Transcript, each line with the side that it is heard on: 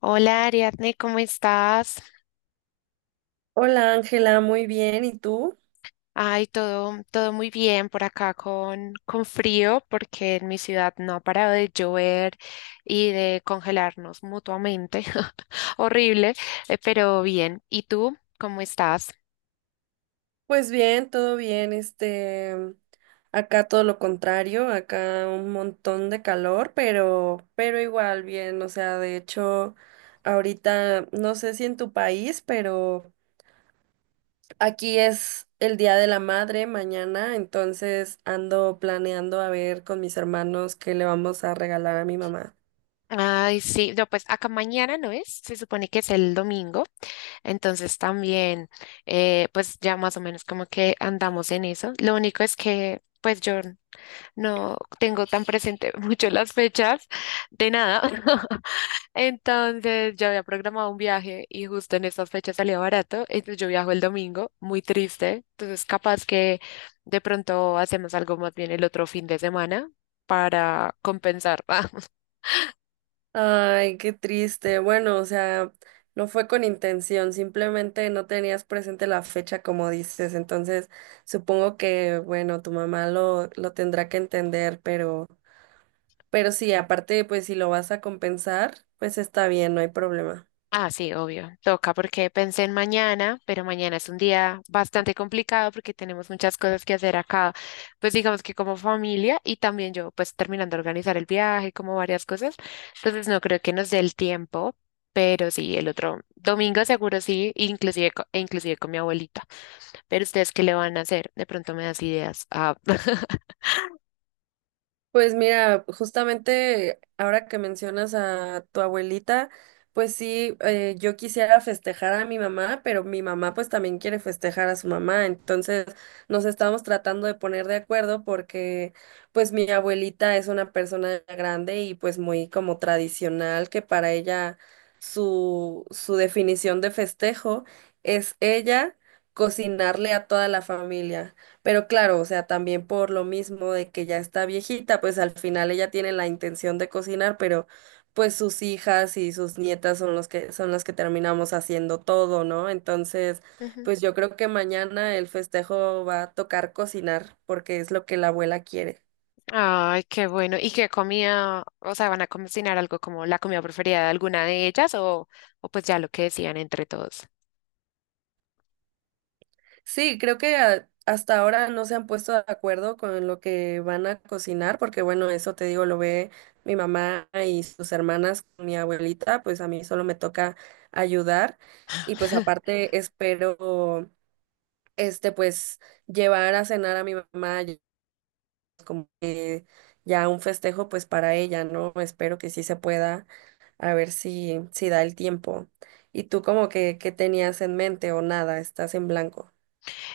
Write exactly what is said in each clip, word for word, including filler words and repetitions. left: Hola Ariadne, ¿cómo estás?
right: Hola Ángela, muy bien. ¿Y tú?
left: Ay, todo, todo muy bien por acá con, con frío porque en mi ciudad no ha parado de llover y de congelarnos mutuamente. Horrible, eh, pero bien. ¿Y tú cómo estás?
right: Pues bien, todo bien. Este, mm, acá todo lo contrario, acá un montón de calor, pero, pero igual bien. O sea, de hecho, ahorita no sé si en tu país, pero aquí es el Día de la Madre mañana, entonces ando planeando a ver con mis hermanos qué le vamos a regalar a mi mamá.
left: Ay, sí, no, pues acá mañana no es, se supone que es el domingo, entonces también, eh, pues ya más o menos como que andamos en eso. Lo único es que, pues yo no tengo tan presente mucho las fechas de nada. Entonces yo había programado un viaje y justo en estas fechas salía barato. Entonces yo viajo el domingo, muy triste. Entonces capaz que de pronto hacemos algo más bien el otro fin de semana para compensar.
right: Ay, qué triste. Bueno, o sea, no fue con intención, simplemente no tenías presente la fecha como dices. Entonces, supongo que, bueno, tu mamá lo, lo tendrá que entender, pero, pero sí, aparte, pues si lo vas a compensar, pues está bien, no hay problema.
left: Ah, sí, obvio. Toca porque pensé en mañana, pero mañana es un día bastante complicado porque tenemos muchas cosas que hacer acá, pues digamos que como familia y también yo, pues terminando de organizar el viaje, como varias cosas. Entonces no creo que nos dé el tiempo, pero sí, el otro domingo seguro sí, inclusive, co- e inclusive con mi abuelita. Pero ustedes, ¿qué le van a hacer? De pronto me das ideas. Ah.
right: Pues mira, justamente ahora que mencionas a tu abuelita, pues sí, eh, yo quisiera festejar a mi mamá, pero mi mamá pues también quiere festejar a su mamá, entonces nos estamos tratando de poner de acuerdo porque pues mi abuelita es una persona grande y pues muy como tradicional, que para ella su, su definición de festejo es ella cocinarle a toda la familia. Pero claro, o sea, también por lo mismo de que ya está viejita, pues al final ella tiene la intención de cocinar, pero pues sus hijas y sus nietas son los que son las que terminamos haciendo todo, ¿no? Entonces, pues yo creo que mañana el festejo va a tocar cocinar porque es lo que la abuela quiere.
left: Ay, qué bueno. ¿Y qué comida? O sea, ¿van a cocinar algo como la comida preferida de alguna de ellas o, o pues ya lo que decían entre todos?
right: Sí, creo que a- hasta ahora no se han puesto de acuerdo con lo que van a cocinar, porque bueno, eso te digo, lo ve mi mamá y sus hermanas, mi abuelita, pues a mí solo me toca ayudar. Y pues aparte espero, este, pues llevar a cenar a mi mamá, y como que ya un festejo, pues para ella, ¿no? Espero que sí se pueda, a ver si, si da el tiempo. ¿Y tú como que, qué tenías en mente o nada? Estás en blanco.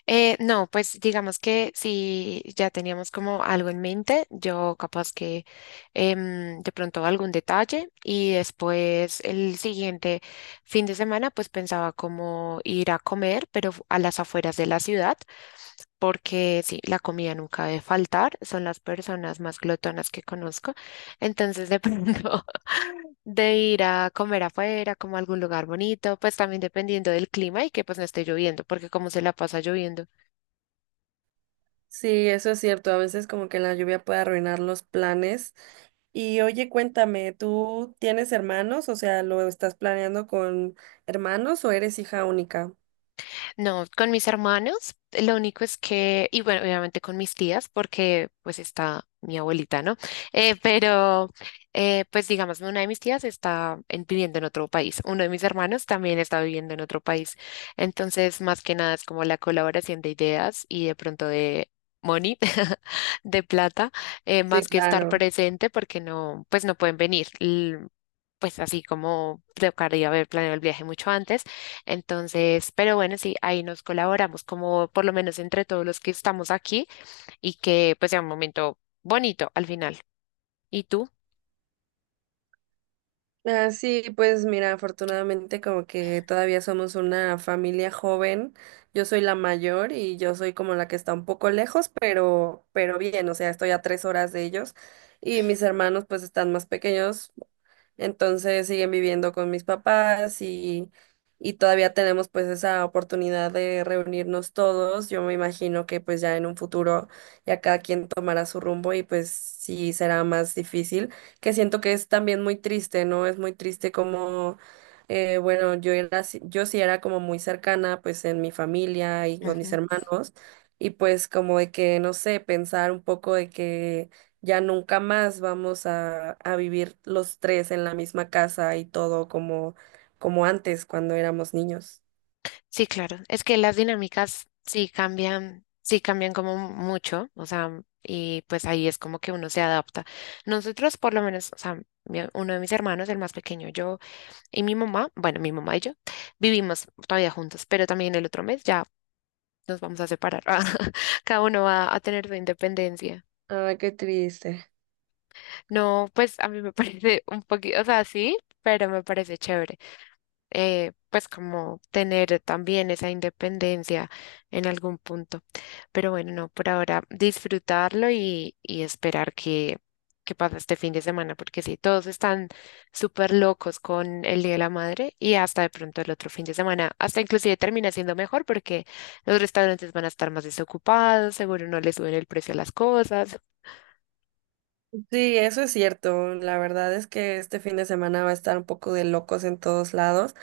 left: Eh, no, pues digamos que si ya teníamos como algo en mente, yo capaz que em, de pronto algún detalle y después el siguiente fin de semana pues pensaba como ir a comer, pero fu- a las afueras de la ciudad, porque sí, la comida nunca debe faltar, son las personas más glotonas que conozco, entonces de pronto de ir a comer afuera, como a algún lugar bonito, pues también dependiendo del clima y que pues no esté lloviendo, porque como se la pasa lloviendo.
right: Sí, eso es cierto. A veces como que la lluvia puede arruinar los planes. Y oye, cuéntame, ¿tú tienes hermanos? O sea, ¿lo estás planeando con hermanos o eres hija única?
left: No, con mis hermanos, lo único es que, y bueno, obviamente con mis tías, porque pues está mi abuelita, ¿no? Eh, pero, eh, pues digamos, una de mis tías está en- viviendo en otro país, uno de mis hermanos también está viviendo en otro país. Entonces, más que nada es como la colaboración de ideas y de pronto de money, de plata, eh,
right: Sí,
left: más que estar
right: claro.
left: presente porque no, pues no pueden venir. L- Pues así como tocaría haber planeado el viaje mucho antes entonces, pero bueno, sí, ahí nos colaboramos como por lo menos entre todos los que estamos aquí y que pues sea un momento bonito al final. ¿Y tú?
right: Ah, sí, pues mira, afortunadamente como que todavía somos una familia joven. Yo soy la mayor y yo soy como la que está un poco lejos, pero, pero bien, o sea, estoy a tres horas de ellos. Y mis hermanos pues están más pequeños. Entonces siguen viviendo con mis papás y, y todavía tenemos pues esa oportunidad de reunirnos todos. Yo me imagino que pues ya en un futuro ya cada quien tomará su rumbo y pues sí será más difícil, que siento que es también muy triste, ¿no? Es muy triste como, eh, bueno, yo era, así- yo sí era como muy cercana pues en mi familia y con mis
left: Ujú.
right: hermanos y pues como de que, no sé, pensar un poco de que ya nunca más vamos a, a vivir los tres en la misma casa y todo como, como antes cuando éramos niños.
left: Sí, claro. Es que las dinámicas sí cambian, sí cambian como mucho, o sea, y pues ahí es como que uno se adapta. Nosotros por lo menos, o sea, mi- uno de mis hermanos, el más pequeño, yo y mi mamá, bueno, mi mamá y yo vivimos todavía juntos, pero también el otro mes ya nos vamos a separar. Cada uno va a tener su independencia.
right: Ay, qué triste.
left: No, pues a mí me parece un poquito, o sea, sí, pero me parece chévere. Eh, pues como tener también esa independencia en algún punto. Pero bueno, no, por ahora disfrutarlo y, y esperar que, que pase este fin de semana, porque sí, todos están súper locos con el Día de la Madre y hasta de pronto el otro fin de semana, hasta inclusive termina siendo mejor porque los restaurantes van a estar más desocupados, seguro no le suben el precio a las cosas.
right: Sí, eso es cierto. La verdad es que este fin de semana va a estar un poco de locos en todos lados.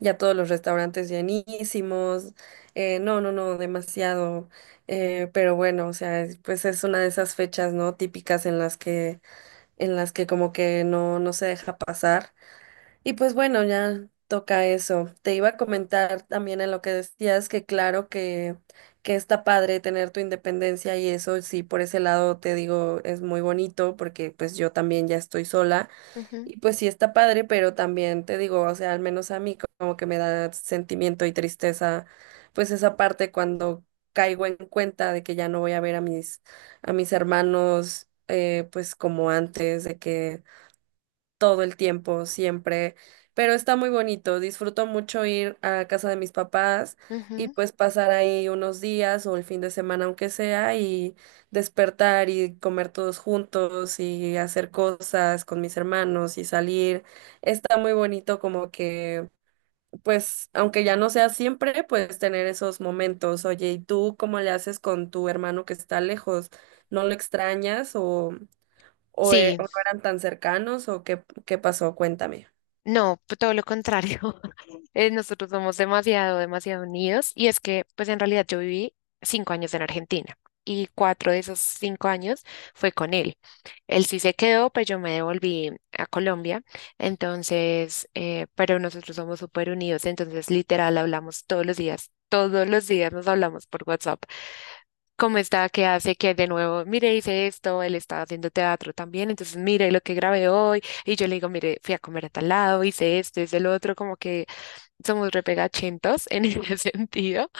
right: Ya todos los restaurantes llenísimos. Eh, no, no, no, demasiado. Eh, pero bueno, o sea, es- pues es una de esas fechas, ¿no? Típicas en las que, en las que como que no, no se deja pasar. Y pues bueno, ya toca eso. Te iba a comentar también en lo que decías que claro que, que está padre tener tu independencia y eso sí, por ese lado te digo, es muy bonito porque pues yo también ya estoy sola
left: Ujú,
right: y pues sí está padre, pero también te digo, o sea, al menos a mí como que me da sentimiento y tristeza pues esa parte cuando caigo en cuenta de que ya no voy a ver a mis, a mis hermanos, eh, pues como antes, de que todo el tiempo, siempre, pero está muy bonito. Disfruto mucho ir a casa de mis papás y
left: ujú.
right: pues pasar ahí unos días o el fin de semana aunque sea y despertar y comer todos juntos y hacer cosas con mis hermanos y salir. Está muy bonito como que, pues, aunque ya no sea siempre, pues tener esos momentos. Oye, ¿y tú cómo le haces con tu hermano que está lejos? ¿No lo extrañas o... o, e-
left: Sí,
right: o no eran tan cercanos o qué, qué pasó? Cuéntame.
left: no, p- todo lo contrario. Eh, nosotros somos demasiado, demasiado unidos y es que pues en realidad yo viví cinco años en Argentina y cuatro de esos cinco años fue con él. Él sí se quedó, pues yo me devolví a Colombia, entonces, eh, pero nosotros somos súper unidos, entonces literal hablamos todos los días, todos los días nos hablamos por WhatsApp. ¿Cómo está? ¿Qué hace? Que de nuevo, mire, hice esto, él está haciendo teatro también, entonces mire lo que grabé hoy, y yo le digo, mire, fui a comer a tal lado, hice esto, hice lo otro, como que somos repegachentos en ese sentido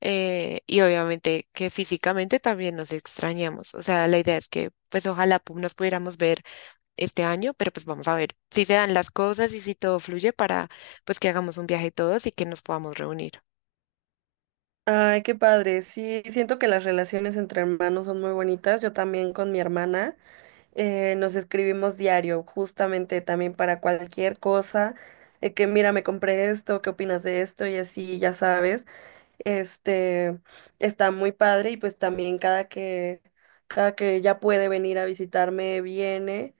left: eh, y obviamente que físicamente también nos extrañamos. O sea, la idea es que pues ojalá pu- nos pudiéramos ver este año, pero pues vamos a ver si se dan las cosas y si todo fluye para pues que hagamos un viaje todos y que nos podamos reunir.
right: Ay, qué padre. Sí, siento que las relaciones entre hermanos son muy bonitas. Yo también con mi hermana, eh, nos escribimos diario, justamente también para cualquier cosa, de que mira, me compré esto, ¿qué opinas de esto? Y así, ya sabes, este, está muy padre y pues también cada que cada que ya puede venir a visitarme, viene.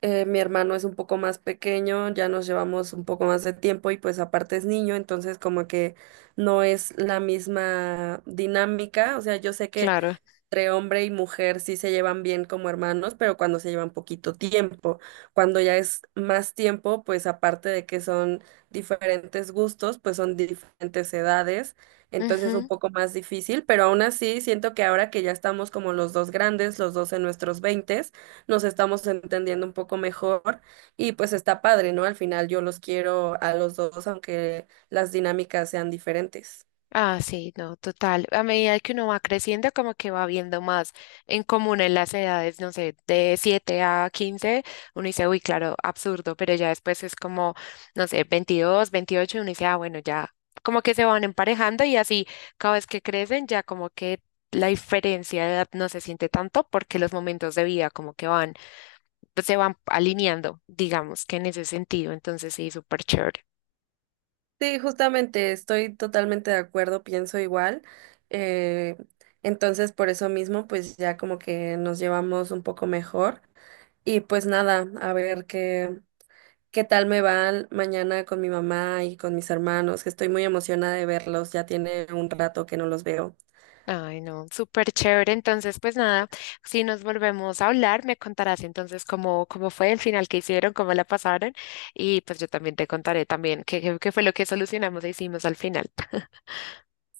right: Eh, mi hermano es un poco más pequeño, ya nos llevamos un poco más de tiempo y pues aparte es niño, entonces como que no es la misma dinámica. O sea, yo sé que
left: Claro.
right: entre hombre y mujer sí se llevan bien como hermanos, pero cuando se llevan poquito tiempo. Cuando ya es más tiempo, pues aparte de que son diferentes gustos, pues son diferentes edades, entonces es un
left: Ujú.
right: poco más difícil, pero aún así siento que ahora que ya estamos como los dos grandes, los dos en nuestros veintes, nos estamos entendiendo un poco mejor y pues está padre, ¿no? Al final yo los quiero a los dos, aunque las dinámicas sean diferentes.
left: Ah, sí, no, total. A medida que uno va creciendo, como que va viendo más en común en las edades, no sé, de siete a quince, uno dice, uy, claro, absurdo, pero ya después es como, no sé, veintidós, veintiocho, uno dice, ah, bueno, ya como que se van emparejando y así cada vez que crecen, ya como que la diferencia de edad no se siente tanto porque los momentos de vida como que van, pues, se van alineando, digamos que en ese sentido, entonces sí, súper chévere.
right: Sí, justamente estoy totalmente de acuerdo, pienso igual. eh, entonces, por eso mismo, pues ya como que nos llevamos un poco mejor. Y pues nada, a ver qué, qué tal me van mañana con mi mamá y con mis hermanos, que estoy muy emocionada de verlos, ya tiene un rato que no los veo.
left: Ay, no, súper chévere. Entonces, pues nada, si nos volvemos a hablar, me contarás entonces cómo, cómo fue el final que hicieron, cómo la pasaron y pues yo también te contaré también qué, qué qué fue lo que solucionamos e hicimos al final.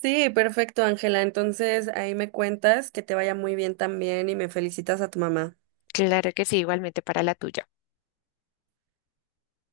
right: Sí, perfecto, Ángela. Entonces, ahí me cuentas que te vaya muy bien también y me felicitas a tu mamá.
left: Claro que sí, igualmente para la tuya.